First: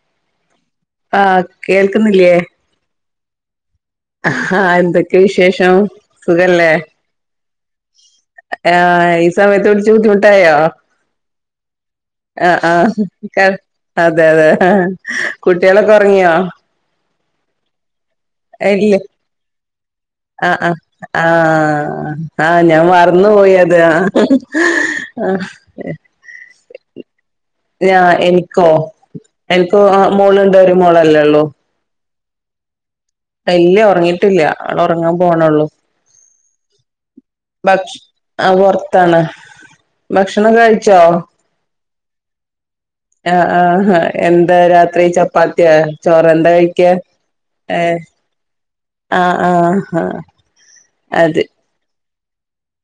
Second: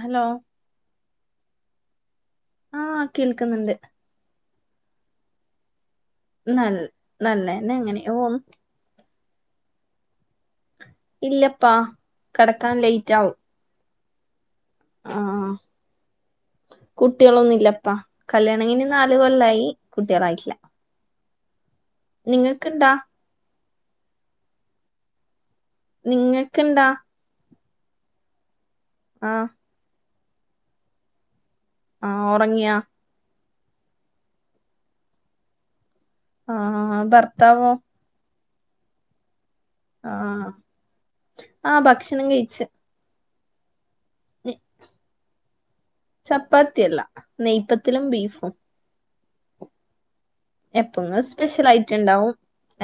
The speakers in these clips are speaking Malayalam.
ഹലോ ആഹ് കേൾക്കുന്നില്ലേ? ആഹ് കേൾക്കുന്നുണ്ട് ആഹ് എന്തൊക്കെ വിശേഷം? സുഖല്ലേ നല്ല നല്ലന്നെ ഇങ്ങനെ പോവുന്ന് ആഹ് ഈ സമയത്ത് വിളിച്ചു ബുദ്ധിമുട്ടായോ? ഇല്ലപ്പാ ആഹ് കെടക്കാൻ ആഹ് ലേറ്റ് ആവും ക അതെ അതെ കുട്ട്യാളൊക്കെ ഒറങ്ങിയോ? കുട്ടികളൊന്നുല്ലപ്പാ കല്യാണകൈഞ്ഞ് ഇല്ല നാല് കൊല്ലായി കുട്ടികളായിട്ടില്ല ആഹ് ആഹ് ആഹ് ആഹ് ഞാൻ നിങ്ങൾക്ക്ണ്ടാ മറന്നു പോയി അത് ആഹ് ആഹ് നിങ്ങൾക്ക്ണ്ടാ ഞാ എനിക്കോ? ആഹ് എനിക്ക് മോളുണ്ട് ഒരു മോളല്ലേ ഒ ള്ളൂ ആഹ് ഒ റങ്ങിയോ? ഇ ല്ല ഒറങ്ങിയിട്ടില്ല അവള് ഒറങ്ങാൻ പോണെള്ളൂ ആഹ് ബർത്താവോ ആഹ് പൊർത്താണ് ആഹ് ഭക്ഷണൊക്കെ കഴിച്ചോ? ആഹ് ഭക്ഷണം കഴിച്ച് ആഹ് ആഹ് എന്താ രാത്രി ചപ്പാത്തിയോ ചോറ് എന്താ കഴിക്ക ചപ്പാത്തിയല്ല ഏഹ്? നെയ്പ്പത്തിലും ബീഫും ആഹ് ആഹ് ആഹ് എപ്പങ് അത് സ്പെഷ്യൽ ആയിട്ട്ണ്ടാവും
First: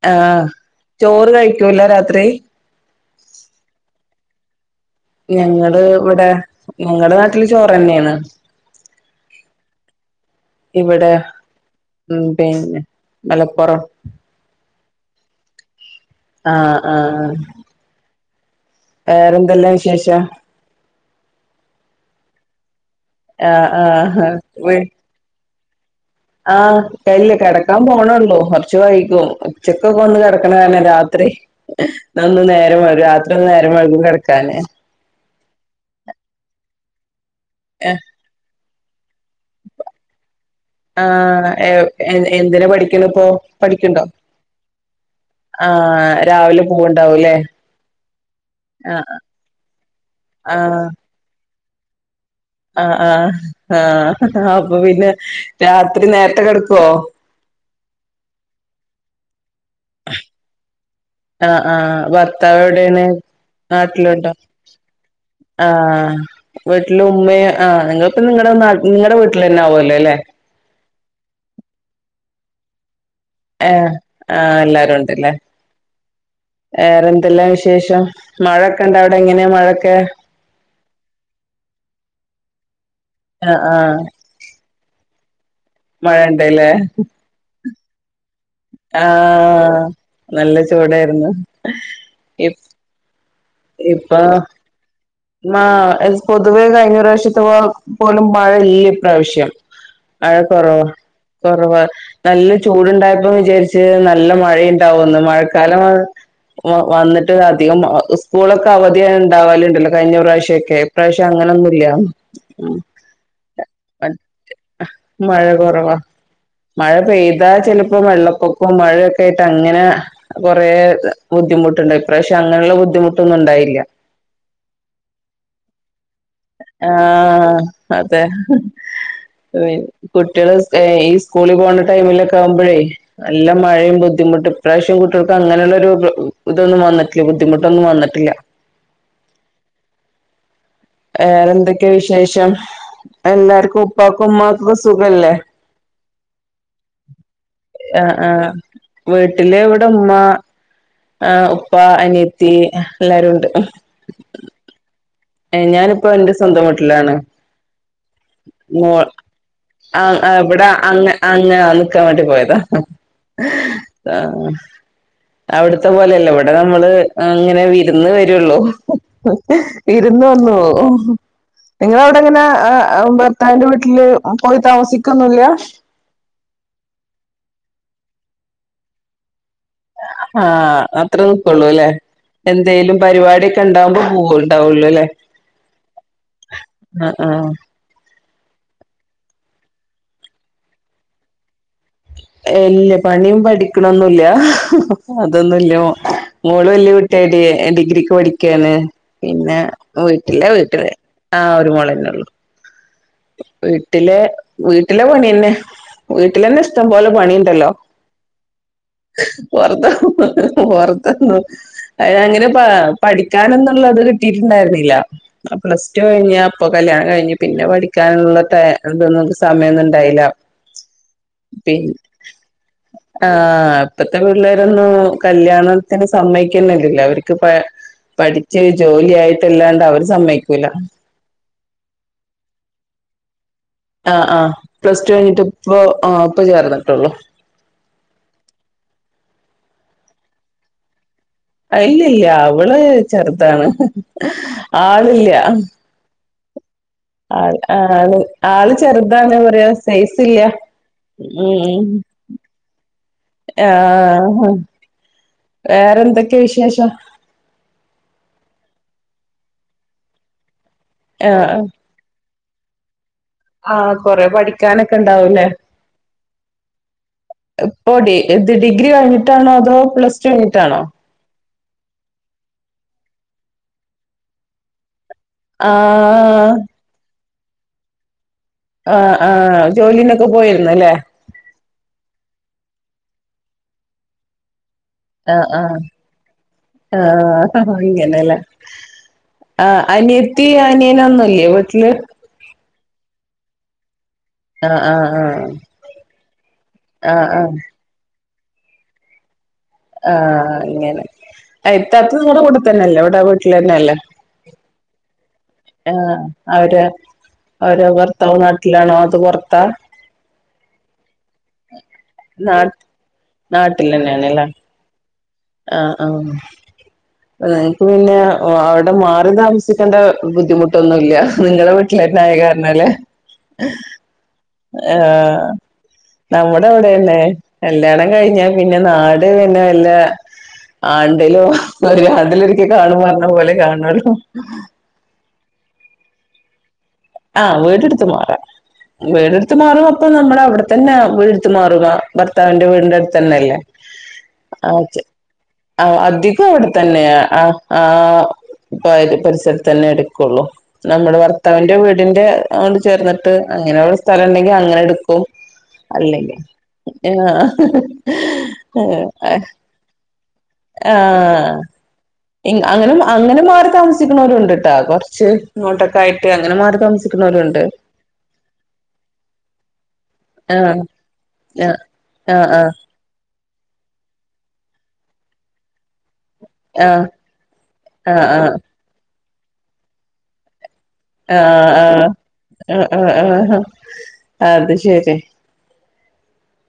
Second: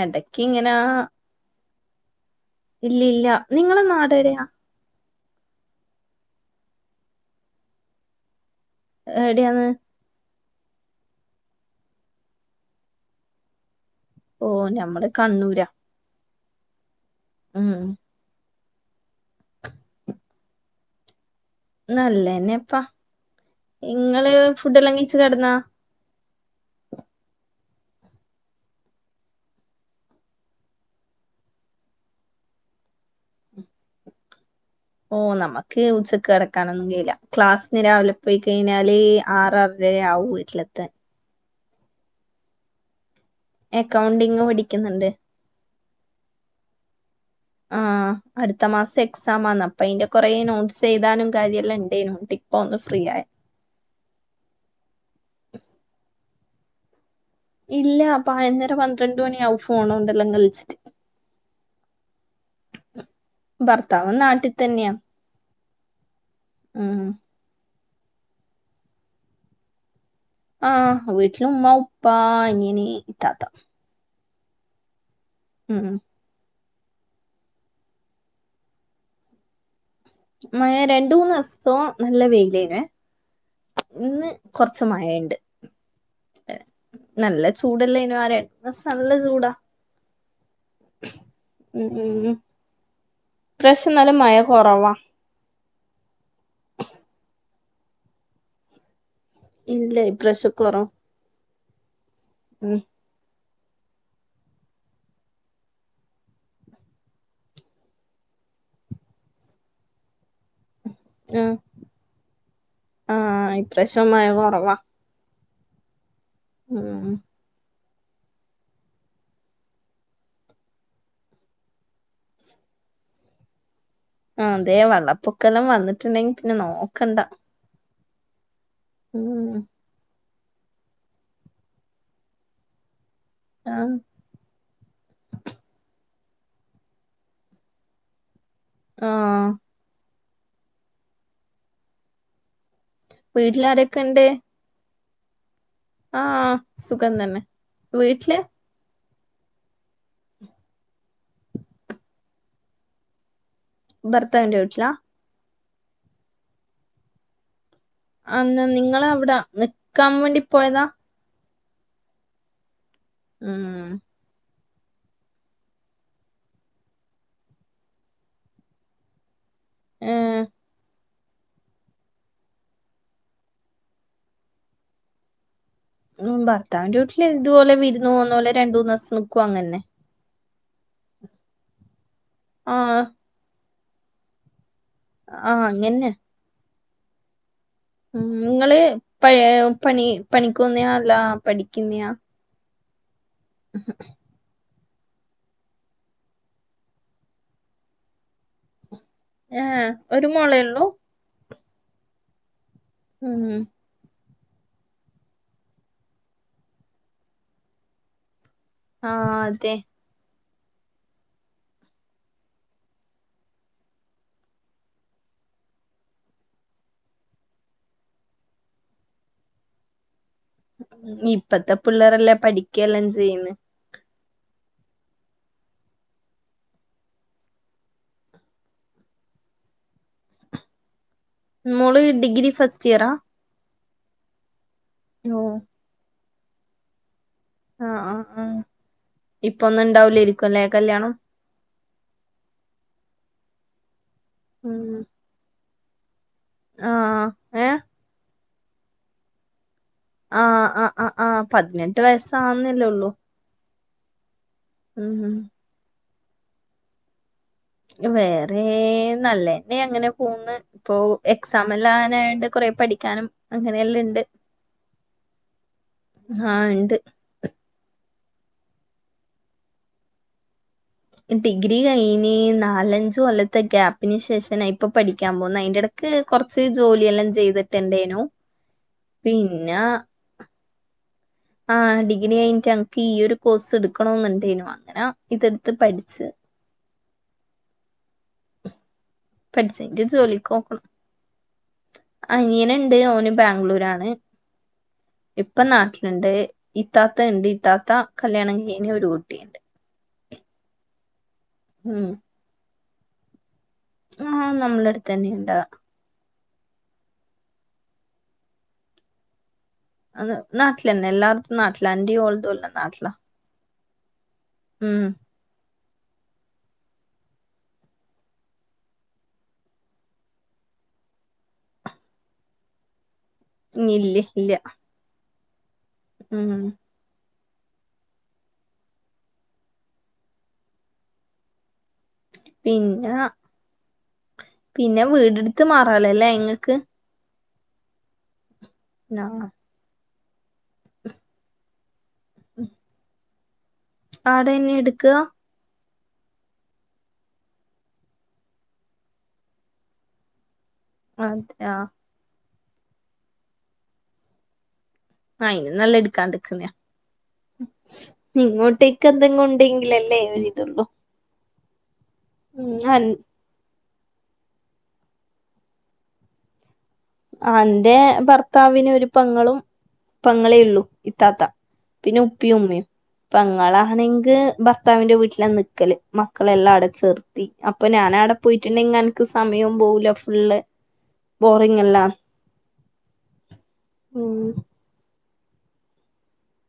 യടക്ക് ആഹ് ഇങ്ങനാ ചോറ് കഴിക്കൂല രാത്രി ഇല്ലി ല്ല നിങ്ങളെ നാടേടാ? ഞങ്ങള് ഇവിടെ ഞങ്ങളെ നാട്ടില് ചോറ് ന്നെയാണ് എവിടെയാണ് ഇവിടെ ഉം പിന്നെ മലപ്പുറം ഓ ഞമ്മൾ കണ്ണൂരാ ആഹ് ആഹ് ഉം വേറെന്തെല്ലാം വിശേഷം നല്ലന്നെ അപ്പാ ആഹ് നിങ്ങള് ഫുഡ് ആഹ് എല്ലാം കയിച്ച് കടന്നാ ആഹ് അല്ലേ കിടക്കാൻ പോണള്ളൂ കുറച്ച് വൈകും ഉച്ചക്കൊക്കെ ഒന്ന് കിടക്കണ കാരണം രാത്രി ഒന്ന് നേരം വൈകും രാത്രി ഒന്ന് നേരം വഴകും കിടക്കാന് ഓ നമുക്ക് ഉച്ചക്ക് കടക്കാനൊന്നും കയില്ല ക്ലാസ്സിന് രാവിലെ പോയി കഴിഞ്ഞ ഞ്ഞാല് ആറാറരെ ആവും വീട്ടിലെത്താൻ ആഹ് എന്തിനെ പഠിക്കണ ഇപ്പോ പഠിക്കണ്ടോ അക്കൗണ്ടിങ് പഠിക്കുന്നുണ്ട് ആഹ് രാവിലെ പൂവണ്ടാവുംല്ലേ ആഹ് അടുത്ത മാസം എക്സാ ആന്ന് അപ്പൊ അതിന്റെ കൊറ നോട്ട്സ് ആഹ് എഴുതാനും കാര്യമല്ലാം ഉണ്ടേനോ ആഹ് ആഹ് ആഹ് അപ്പൊ പിന്നെ രാത്രി നേരത്തെ കിടക്കുവോ ഇല്ല പതിനൊന്നര പന്ത്രണ്ട് മണിയാവു ആഹ് ആഹ് ഭർത്താവ് എവിടൊണ് ഭർത്താവ് നാട്ടിലുണ്ടോ നാട്ടി തന്നെയാ ആഹ് ഉം വീട്ടില ഉമ്മ ആഹ് നിങ്ങ ഇപ്പ നിങ്ങളുടെ നിങ്ങളടെ വീട്ടിൽ തന്നെ ആവുമല്ലോ അല്ലെ ആഹ് വീട്ടില ഉമ്മ ഉപ്പ അനിയൻ താത്ത ആഹ് ആഹ് എല്ലാരും ഉണ്ട്ല്ലേ ഉം വേറെ എന്തെല്ലാം വിശേഷം മഴൊക്കെണ്ട അവിടെ എങ്ങനെയാ മഴൊക്കെ മഴ രണ്ട് മൂന്ന് ദിവസവും നല്ല വെയിലേന ആഹ് ആഹ് ഇന്ന് കൊറച്ച് മഴണ്ട് മഴ ഇണ്ടല്ലേ നല്ല ചൂടല്ല [inaudible] ആഹ് നല്ല ചൂടായിരുന്നു ഉം ഉം ഇപ്രാവശ്യം നല്ല മഴ കുറവാ ആഹ് പൊതുവേ കഴിഞ്ഞ പ്രാവശ്യത്ത പോലും മഴ ഇല്ല ഇപ്രാവശ്യം ഇല്ല മഴ ഇപ്രാവശ്യം കൊറവാ കൊറവ് കൊറവാ നല്ല ഉം ചൂടുണ്ടായപ്പോ വിചാരിച്ച ച്ച് നല്ല മഴയുണ്ടാവുന്നു മഴക്കാലം വന്നിട്ട് അധികം സ്കൂളൊക്കെ അവധിയ ഉണ്ടാവലുണ്ടല്ലോ കഴിഞ്ഞ പ്രാവശ്യൊക്കെ ഈ പ്രാവശ്യം ആഹ് അങ്ങനെന്നുമല്ല [inaudible] ആഹ് ഇപ്രാവശ്യം മഴ കൊറവാ മഴ കുറവാ മഴ ഉം പെയ്തു അതാ ചിലപ്പോ വെള്ളപ്പൊക്കവും മഴയൊക്കെ ആയിട്ട് അങ്ങനെ കുറെ ബുദ്ധിമുട്ടുണ്ട് ഇപ്രാവശ്യെ അങ്ങനെയുള്ള ബുദ്ധിമുട്ടൊന്നും ഉണ്ടായില്ല ആ അതെ വെള്ളപ്പൊക്ക എല്ലാം വന്നിട്ടുണ്ടെങ്കിൽ ആഹ് അതെ ഉം [inaudible] കുട്ടികൾ ഈ സ്കൂളിൽ പോകണ്ട ടൈമിലൊക്കെ ആവുമ്പോഴേ എല്ലാം ആഹ് മഴയും ബുദ്ധി ബുദ്ധിമുട്ട് ഇപ്രാവശ്യം കുട്ടികൾക്ക് അങ്ങനെയുള്ള ഒരു ഇതൊന്നും വന്നിട്ടില്ല ബുദ്ധിമുട്ടൊന്നും വന്നിട്ടില്ല ആഹ് വേറെ എന്തൊക്കെയ വിശേഷം എല്ലാർക്കും വീട്ടിലാരൊക്കെ ഇണ്ട് ഉപ്പക്കും ഉമ്മക്കക്ക സുഖല്ലേ ആഹ് സുഖം തന്നെ വീട്ടില് വീട്ടിൽ ഇവിടെ ഉമ്മ ആ ഉപ്പ അനിയത്തി എല്ലരുണ്ട് ഭർത്താവിന്റെ വീട്ടിലാ ഏ ഞാനിപ്പോ എന്റെ സ്വന്തം വീട്ടിലാണ് അന്ന് മോ നിങ്ങളവിടെ നിക്കാൻ ആഹ് ആഹ് വേണ്ടി ഇവിടെ പോയതാ അങ്ങ അങ്ങാ നിക്കാൻ വേണ്ടി പോയതാ ഉം ആഹ്. അവ്ട്ത്ത പോലെയല്ല ഇവിടെ നമ്മള് അങ്ങനെ വിര്ന്ന് വരുള്ളൂ. വിര്ന്നു ഏഹ് വന്നോ? നിങ്ങള അവ്ടെങ്ങനെ എഹ് ഭർത്താവിന്റെ വീട്ടില് പോയി താമസിക്കൊന്നുല്ല. ഉം ഭർത്താവിന്റെ വീട്ടില് ഇതുപോലെ വിര്ന്നു പോന്ന പോലെ രണ്ട് മൂന്ന്സം നിക്കും അങ്ങന് ന്നെ ആഹ് അത്ര നിക്ക്ള്ളൂ അല്ലേ എന്തേലും ആഹ് പരിപാടി. ക്കെണ്ടാവുമ്പോ പോവുണ്ടാവുള്ളു അല്ലേ? ആഹ് അങ്ങിന്നെ. ആഹ് ആഹ്. ഉം ഇങ്ങള് പ പണി പണിക്കുന്നെയാ അല്ല പഠിക്കുന്നെയാ. ഇല്ല പണിയും പഠിക്ക്ണൊന്നുല്ലൃ. അതൊന്നുല്ല മോ മോള് വല്യ കുട്ടിയിട്ടില്ല ഞാന് ഡിഗ്രിക്ക് പഠിക്കാണ്. പിന്നെ ഏഹ് ഒരു വീട്ടില്ലേ മോളേ ഉള്ളൂ വീട്ടില് ആഹ് ഒരു മോളന്നെ ഒള്ളു. ഉം. വീട്ടിലെ വീട്ടിലെ പണിന്നെ വീട്ടിലന്നെ. ഇഷ്ടം പോലെ പണിണ്ടല്ലോ ആഹ് അതെ വെർതെ വർ ആഹ് അങ്ങനെ പ പഠിക്കാനെന്നുള്ളത് കിട്ടിയിട്ടുണ്ടായിരുന്നില്ല. ആഹ് പ്ലസ് ടു കഴിഞ്ഞ് അപ്പോ കല്യാണം കഴിഞ്ഞ് പിന്നെ പഠിക്കാനുള്ള ടൈ ഇതൊന്നും സമയന്നും ഉണ്ടായില്ല. ഇപ്പത്തെ പിന്നെ പിള്ളേർല്ലേ പഠിക്ക് എല്ലാം ചെയ്യ്ന്ന്. ആഹ് ഇപ്പത്തെ പിള്ളേരൊന്നും കല്യാണത്തിന് സമ്മയിക്കുന്നില്ലല്ലേ അവർക്ക് പ പഠിച്ച് ഒരു ജോലി ആയിട്ടല്ലാണ്ട് അവര് സമ്മയ്ക്കൂല. മോള് ഡിഗ്രി ഫസ്റ്റ് ഇയറ? ആഹ് ആഹ് പ്ലസ് ടു കഴിഞ്ഞിട്ട് ഓഹ് ഇപ്പോ ആഹ് ഇപ്പോ ചേർന്നിട്ടുള്ളു. ആഹ് ആഹ് ആഹ് ഇപ്പന്നും ഇണ്ടാവൂലേരിക്കുംല്ലേ കല്യാണം? ഇല്ലല്ല അവള് ചെറ്താണ് ഉം ആളില്ല. ആഹ് ആൾ ഏഹ് ആഹ് ആഹ് ആള് ചെറ്താണ് പറയാ സൈസ് ഇല്ല ആഹ് ആഹ് അഹ് അഹ് ഉം പതിനെട്ട് വയസ്സാവുന്നല്ലേള്ളൂ. ആഹ്. ഉം. വേറെ എന്തൊക്കെ വിശേഷം? വേറെ നല്ലെന്നെ അങ്ങനെ പോന്ന്. ഇപ്പോ ആഹ് എക്സാമല്ലാ ആനായണ്ട് കൊറെ പഠിക്കാനും. ആഹ് അങ്ങനെയെല്ലാം ഇണ്ട് കൊറെ പഠിക്കാനൊക്കെ ഇണ്ടാവൂലേ? ആഹ് ഇണ്ട് ഇപ്പോ ഡി ഇത് ഡിഗ്രി കഴിഞ്ഞിട്ടാണോ അതോ പ്ലസ് ടു കഴിഞ്ഞിട്ടാണോ? ഡിഗ്രി കഴിഞ് നാലഞ്ച് കൊല്ലത്തെ ഗ്യാപ്പിന് ശേഷം ന ഇപ്പൊ പഠിക്കാൻ പോന്ന് അയിന്റെടക്ക് ആഹ് കൊറ്ച്ച് ജോലിയെല്ലാം ചെയ്തിട്ട്ണ്ടേനു. ആഹ് ആഹ് ജോലിന്നൊക്കെ പോയിര്ന്നു അല്ലേ? ആഹ് ഡിഗ്രി കയിഞിട്ട് അന്ക്ക് ഈയൊരു കോഴ്സ് ഇടുക്കണോന്നുണ്ടേനു അങ്ങന. ആഹ് ആഹ് ആഹ് ഇങ്ങനെല്ല. ആഹ് പഠിച്ചെന്റെ അനിയത്തി അനിയനൊന്നുല്ലേ വീട്ടില്. അനിയന്ണ്ട് ഓന് ബാംഗ്ലൂരാണ്. ആഹ് ആഹ് ആഹ് ഇപ്പം നാട്ടില്ണ്ട് ആഹ് ആഹ് ഇത്താത്തണ്ട് ഇത്താത്ത. കല്യാണം കഴിഞ്ഞ് ഒരു കുട്ടിയ്ണ്ട്. ആഹ് അങ്ങനെ ഉം അയ്ത്താത്ത ങ്ങടെ കൂടെ തന്നെല്ലേ ഇവ്ടെ വീട്ടിൽന്നെ അല്ലേ. ആഹ് നമ്മെള അടുത്ത്ന്നെ ഉണ്ട് ആഹ് അവര് അവര് ഭർത്താവ് നാട്ടിലാണോ അതൊ പുറത്താ ആഹ് നാട്ടിലന്നെ എല്ലാർത്തും നാട്ടിലാ എന്റെയും ഓളതല്ല നാട്ടിലാ നാട്ടിൽ തന്നെയാണ്ലെ ഉം ആഹ് ആഹ് നിങ്ങക്ക് പിന്നെ അവിടെ മാറി താമസിക്കേണ്ട ബുദ്ധിമുട്ടൊന്നുല്ല നിങ്ങളെട്ട അയ കാരണല്ലേ ഉ ഇല്ലേ ഇല്ലയ ആഹ് നമ്മുടെ എവിടെന്നെ കല്യാണം കഴിഞ്ഞ പിന്നെ നാട് പിന്നെ വല്ല ആണ്ടിലും ആണ്ടിലൊരിക്ക കാണും പിന്നെ പറഞ്ഞ പോലെ കാണള്ളൂ പിന്നെ വീടെടുത്ത് മാറാലല്ലേ ഇങ്ങൾക്ക് ആഹ് വീടെടുത്ത് മാറാ ആഹ് വീടെടുത്ത് മാറിയ അപ്പൊ നമ്മൾ അവിടെ തന്നെ വീട് മാറുക ഭർത്താവിന്റെ വീടിൻ്റെ അടുത്ത് തന്നെ അല്ലേ അതന്നെ ഇട്ക്ക ആഹ് അധികം അവിടെ തന്നെയ ആഹ് ആഹ് [unintelligible] പരിസരത്ത് തന്നെ എടുക്കൊള്ളൂ നമ്മുടെ അതെയാ ഭർത്താന്റെ വീടിന്റെ അങ്ങട് ചേർന്നിട്ട് അങ്ങനെ സ്ഥലം ഇണ്ടെങ്കിൽ അങ്ങനെ എടു ആയിന് നല്ല എടുക്കാണ്ട്ടുക്കുന്ന ഇങ്ങോട്ടേക്ക ആഹ് എന്തെങ്ങും ഉണ്ടെങ്കിലല്ലേ ഒരിതള്ളൂ ആഹ് അങ്ങനെ അങ്ങനെ മാറി താമസിക്കണൊരു ഉണ്ട്ട്ട കൊറച്ച് നോട്ടൊക്ക ആയിട്ട് അങ്ങനെ മാറി താമ ആഹ് ൻ്റെ ഭർത്താവിന് ഒരു പങ്ങളും പങ്ങളേ ആഹ് ഒള്ളു പിന്നെ ഇത്താത്ത ആഹ് പിന്നെ ആഹ് ഉപ്പിയും ആഹ് ഉമ്മയും പെങ്ങളാണെങ്കിൽ ഭർത്താവിന്റെ വീട്ടില നിൽക്കല് മക്കളെല്ലാം അവിടെ ആഹ് ചേർത്തി അപ്പൊ ഞാൻ ആഹ് അവിടെ ആഹ് പോയിട്ടുണ്ടെങ്കിൽ എനിക്ക് സമയവും പോകില്ല ഫുള്ള് ആഹ് ബോറിങ്ങല്ലാ ആഹ് ആഹ് ആഹ് ഉം അത് ശരി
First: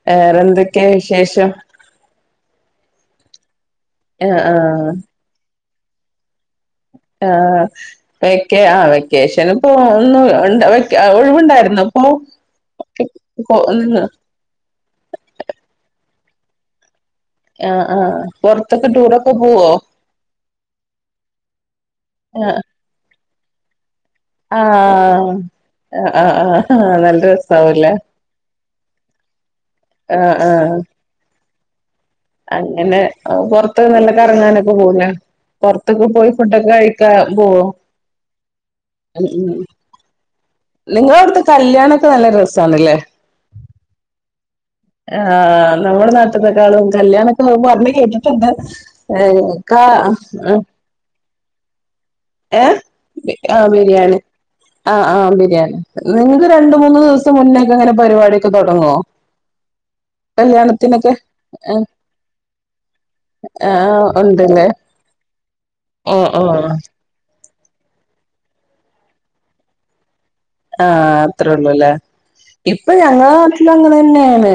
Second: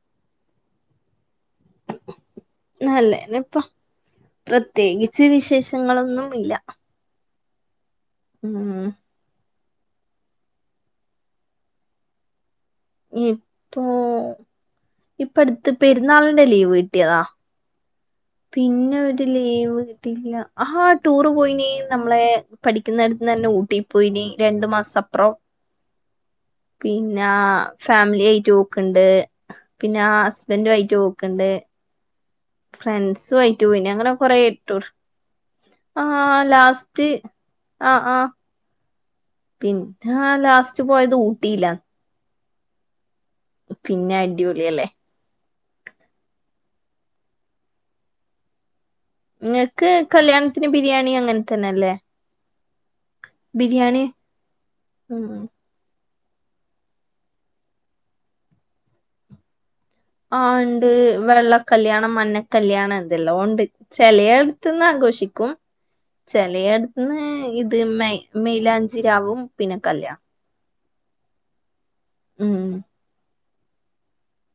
വേറെ എന്തൊക്കെയ വിശേഷം നല്ലേപ്പ ആഹ് ആഹ് പ്രത്യേകിച്ച് വിശേഷങ്ങളൊന്നു. ഇല്ല ആഹ് വെക്കെ ആ ഉം വെക്ക വെക്കേഷന് ഇപ്പോ ഒന്ന് ഒഴിവുണ്ടായിരുന്നു അപ്പൊ ഇപ്പോ ഇപ്പൊ ന് ഇപ്പ അടുത്ത് പെരുന്നാളിന് ലീവ് കിട്ടിയതാ ആഹ് ആഹ് പൊറത്തൊക്കെ പിന്നെ ഒരു ടൂറൊക്കെ പോവോ ലീവ് കിട്ടിയില്ല ആ ടൂറ് പോയിനി നമ്മളെ പഠി ആഹ് പഠിക്കുന്നത് തന്നെ ഊട്ടി പോയിനി രണ്ടു മാസം അപ്പുറം ആഹ് ആഹ് ആഹ് ആഹ് നല്ല പിന്നെ രസാവുല്ലേ ഫാമിലി ആയിട്ട് പോക്ക് ഇണ്ട് പിന്നെ ആ ആഹ് ഹസ്ബൻറു ആഹ് ആയിട്ട് പോക്കണ്ട് അങ്ങനെ പോയിനി പൊറത്തൊക്കെ അങ്ങനെ കൊറേ നല്ലക്കെറങ്ങാനൊക്കെ ടൂർ പോല ആ പൊറത്തൊക്കെ പോയി ഫുഡൊക്കെ ലാസ്റ്റ് കഴിക്കാ പോവോ ഇൻക്കാ ലാസ് നിങ്ങള അവിടുത്തെ കല്യാണൊക്കെ നല്ല രസണല്ലേ പിന്നെ അടിപൊളിയല്ലേ ആഹ് നമ്മുടെ നാട്ടത്തെേക്കാളും കല്യാണൊക്കെ പറഞ്ഞ് കേട്ടിട്ടുണ്ട് ഏ ക്ക ഇങ്ങക്ക് കല്യാണത്തിന് ബിരിയാണി അങ്ങനെ തന്നെ അല്ലേ ഏഹ് ആഹ് ബിരിയാണി ആഹ് ആഹ് ഉം ബിരിയാണി നിങ്ങക്ക് രണ്ട് മൂന്ന് ദിവസം മുന്നേക്കെ അങ്ങനെ പരിപാടിയൊക്കെ തുടങ്ങുവോ ആ ഇണ്ട് കല്യാണത്തിനൊക്കെ വെള്ള കല്യാണം മഞ്ഞക്കല്യാണം എന്തെല്ലാ ഉണ്ട് ആഹ് ചെലയ ഉണ്ടല്ലേ അടുത്ത്ന്ന് ആഘോഷിക്കും ആഹ് ആഹ് ഓഹ് ആഹ് ഇന്ന് ഇത് മെ മെയിലാഞ്ചിരാവും പിന്നെ കല്യാ ആഹ് അത്രേ ഉള്ളൂല്ലേ ഉം ഇപ്പ ഞങ്ങാവ ഇന്ന് അങ്ങനെ തന്നെയാണ്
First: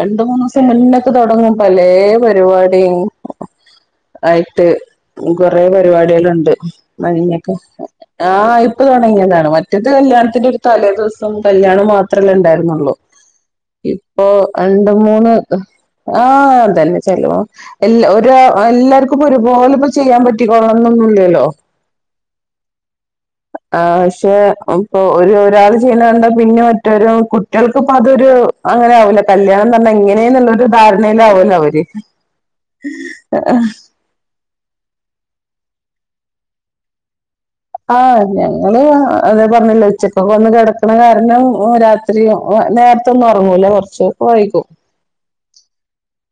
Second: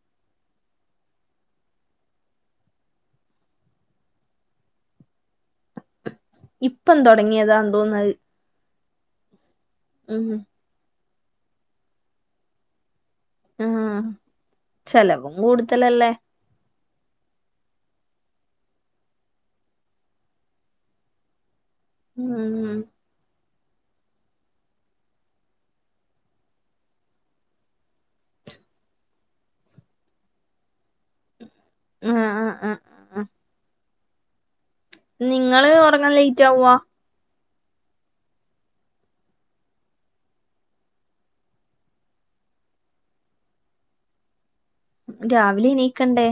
രണ്ട് മൂന്ന് ദിവസം മുന്നക്കെ തുടങ്ങും പലേ പരിപാടിയും ആയിട്ട് കൊറെ പരിപാടികള് ണ്ട് ഇപ്പം മാണിഞക തൊടങ്ങിയതാന്ന് തോന്നുന്നത് ആഹ് ആഹ് പ്പ തുടങ്ങിയതാണ് മറ്റത് ഉം കല്യാണത്തിന്റെ ഒരു തലേ ദിവസം കല്യാണം മാത്രല്ലേ ഉണ്ടായിരുന്നുള്ളൂ ആ ഇപ്പൊ രണ്ടു മൂന്ന് ചെലവും കൂടുതലല്ലേ ആഹ് അതന്നെ ചെലവാ എല്ലാ ഒര് എല്ലാർക്കും ഇപ്പൊ ഒരുപോലെ ഇപ്പ ചെയ്യാൻ പറ്റികോളണോന്നൊന്നും ഇല്ലല്ലോ ഉം ഉം ആഹ് പക്ഷെ ആം ഇപ്പൊ ഒരു ഒരാൾ ചെയ്യണ്ടാ കണ്ട പിന്നെ മറ്റൊരു കുട്ടികൾക്കിപ്പോ അതൊരു അങ്ങനെ ആവില്ല കല്യാണം പറഞ്ഞാ ഇങ്ങനെന്നുള്ളരു ധാരണയിലാവുല്ലോ അവര് ആ ആ ആ ആ. നിങ്ങള് ഒറങ്ങാൻ ലേറ്റ് ആവുവോ ആഹ് ഞങ്ങള് ആഹ് അതെ പറഞ്ഞല്ലൊ ഉച്ചക്കൊക്കെ വന്ന് കിടക്കണ കാരണം രാ ത്രി നേരത്തെൊന്നും ഒറങ്ങൂല കുറച്ച് വൈകും രാവിലെ എണീക്കണ്ടേ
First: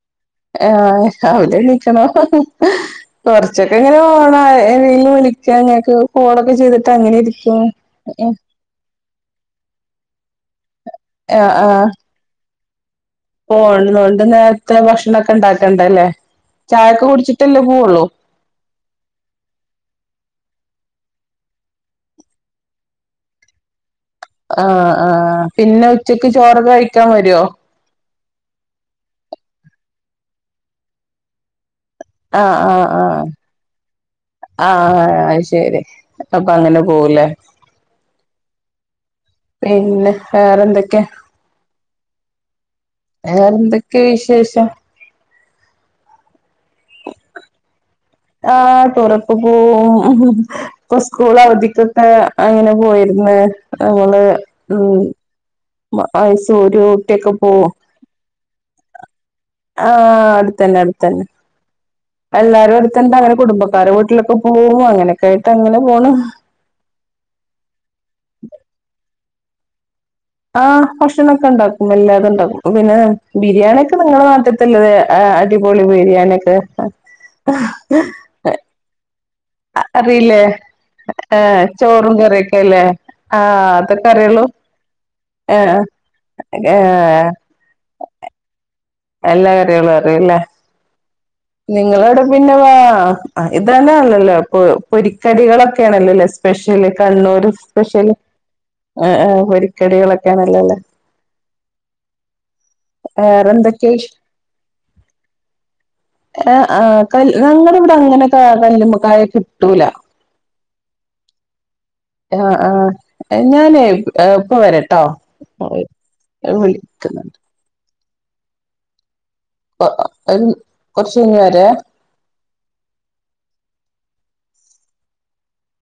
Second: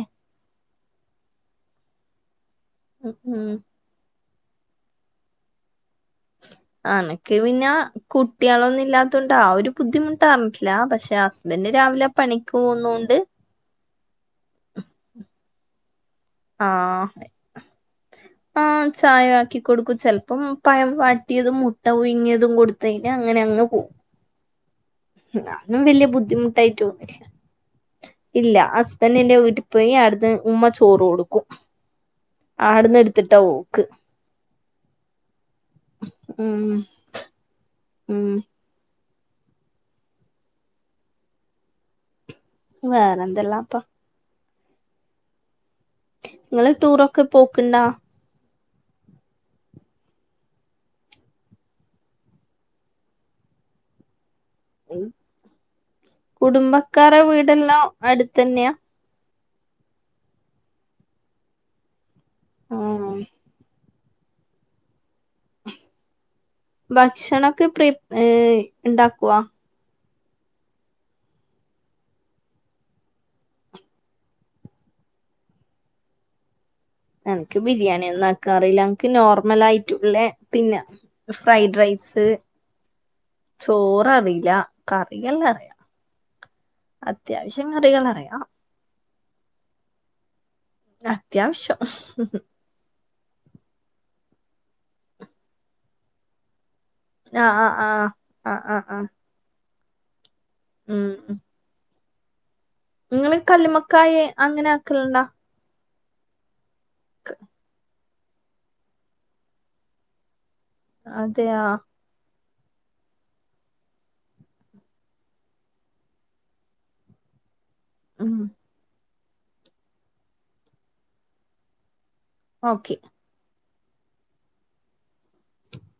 ആഹ് രാവിലെ എണിക്കണം ഉം ഉം. കൊറച്ച് എങ്ങനെ ഓണയി എന്നെനീ വിളിക്കാഞ്ഞെ ഒക്കു ഫോണൊക്കെ ചെയ്ത് അനക്ക് പിന്ന കുട്ടികളൊന്നും ഇല്ലാത്തോണ്ട് ആ ഒരു ബുദ്ധിമുട്ട് അറിഞ്ഞിട്ടില്ല പക്ഷെ ഹസ്ബൻഡ് രാവിലെ പണിക്ക് പോന്നുണ്ട് പോൺന്നകൊണ്ട് നേരത്തെ ഭക്ഷണം ഒക്കെ ഇണ്ടാക്കണ്ട അല്ലേ ആഹ് ആഹ് ചായ ആക്കി കൊടുക്കും ചെലപ്പം പഴം വാട്ടിയതും മുട്ട പുഴുങ്ങിയതും കൊടുത്ത്‌ കഴിഞ്ഞ അങ്ങനെ അങ്ങ് പോകും ആഹ് ആഹ് അതൊന്നും പിന്നെ വലിയ ഉച്ചക്ക് ചോറൊക്കെ ബുദ്ധിമുട്ടായിട്ട് കഴിക്കാൻ വരോ ഇല്ല ഹസ്ബൻഡിന്റെ വീട്ടി പോയി അവിടുത്തെ ഉമ്മ ചോറ് കൊടുക്കും ആഹ് ആഹ് അവിടുന്ന് ആഹ് എടുത്തിട്ടാ പോക്ക് ആഹ് ആയ് ശെരി അപ്പൊ ഉം അങ്ങനെ പോവും ല്ലേ ഉം പിന്നെ വേറെന്തൊക്കെയാ വേറെന്തല്ലാപ്പാ വേറെന്തൊക്കെയാ വിശേഷം നിങ്ങള് ടൂറൊക്കെ പോക്ക്ണ്ട ആഹ് ടൂറൊക്കെ പോവും ഇപ്പൊ സ്കൂൾ അവധിക്കൊക്കെ അങ്ങനെ പോയിരിന്ന് ഞങ്ങള് ഉം മൈസൂര് ഊട്ടി ഒക്കെ പോവും അട്ത്തന്നെയാ ആഹ് അടുത്തന്നെ അടുത്തന്നെ എല്ലാരും ആഹ് അടുത്തൊണ്ട് അങ്ങനെ കുടുംബക്കാരുടെ വീട്ടിലൊക്കെ പോവും അങ്ങെനെക്കായ്ട്ടങ്ങെനെ പോണ് ഭക്ഷണൊക്കെ പ്രീ ഏഹ് ഇണ്ടാക്കുവാ ആഹ് ഭക്ഷണാെക്കെണ്ടാക്കും എല്ലാതുംണ്ടാക്കും പ്പം പിന്നെ ബിരിയാണ്യൊക്കെ നിങ്ങളെ നാട്ട് ത്ത്ല്ലെത് ഏഹ് അടിപൊളി ബിരിയാണ്യൊക്കെ എൻക്ക് ബിരിയാണ്യൊന്നും അ ക്കറീല അൻക്ക് നോർമലായ്റ്റുള്ളെ അറിയില്ലേ പിന്നെ ഫ്രൈഡ് ചോറും റൈസ് കറിയൊക്കെല്ലേ ആഹ് അതൊക്കെ ചോററീലാ കറിയെല്ലാം അറിയാം അ തൊക്കേ വ്ശ്യം കറികളറയാം എല്ലാ കറികളും അറിയുംല്ലേ ആഹ് നിങ്ങളവ്ടെ പിന്നെ വാ ആഹ് ഇത് തന്നെ ആൺണല്ലോ പാെ പൊരിക്കടികളൊക്കെയാണല്ലാെല്ലേ സ്പെഷ്യല് കണ്ണൂര് ആഹ് ആഹ് ആഹ് സ്പെഷ്യല് ആഹ് ആഹ് ആഹ് പൊരി ക്കടികളൊക്കെയാണല്ലാെല്ലേ ഉം ഉം നിങ്ങള് വിശ് കല്ലുമ്മക്കായ് അങ്ങെനാക്കൽണ്ടാ ഏഹ് ആഹ് കൽ ഞങ്ങടെ ഇവ്ടെ അങ്ങെനെ കാ കല്ലുമ്മകായ കിട്ടൂലാ അതെയാ ആഹ് ആഹ് ഞാനേ ഏഹ് പ്പ വെരട്ടോ രോ വിളിക്ക്ന്ന്ണ്ട് ഉം [unintelligible] കൊർച്ചയ്ഞ്ഞ് വെരേ ഓക്കെ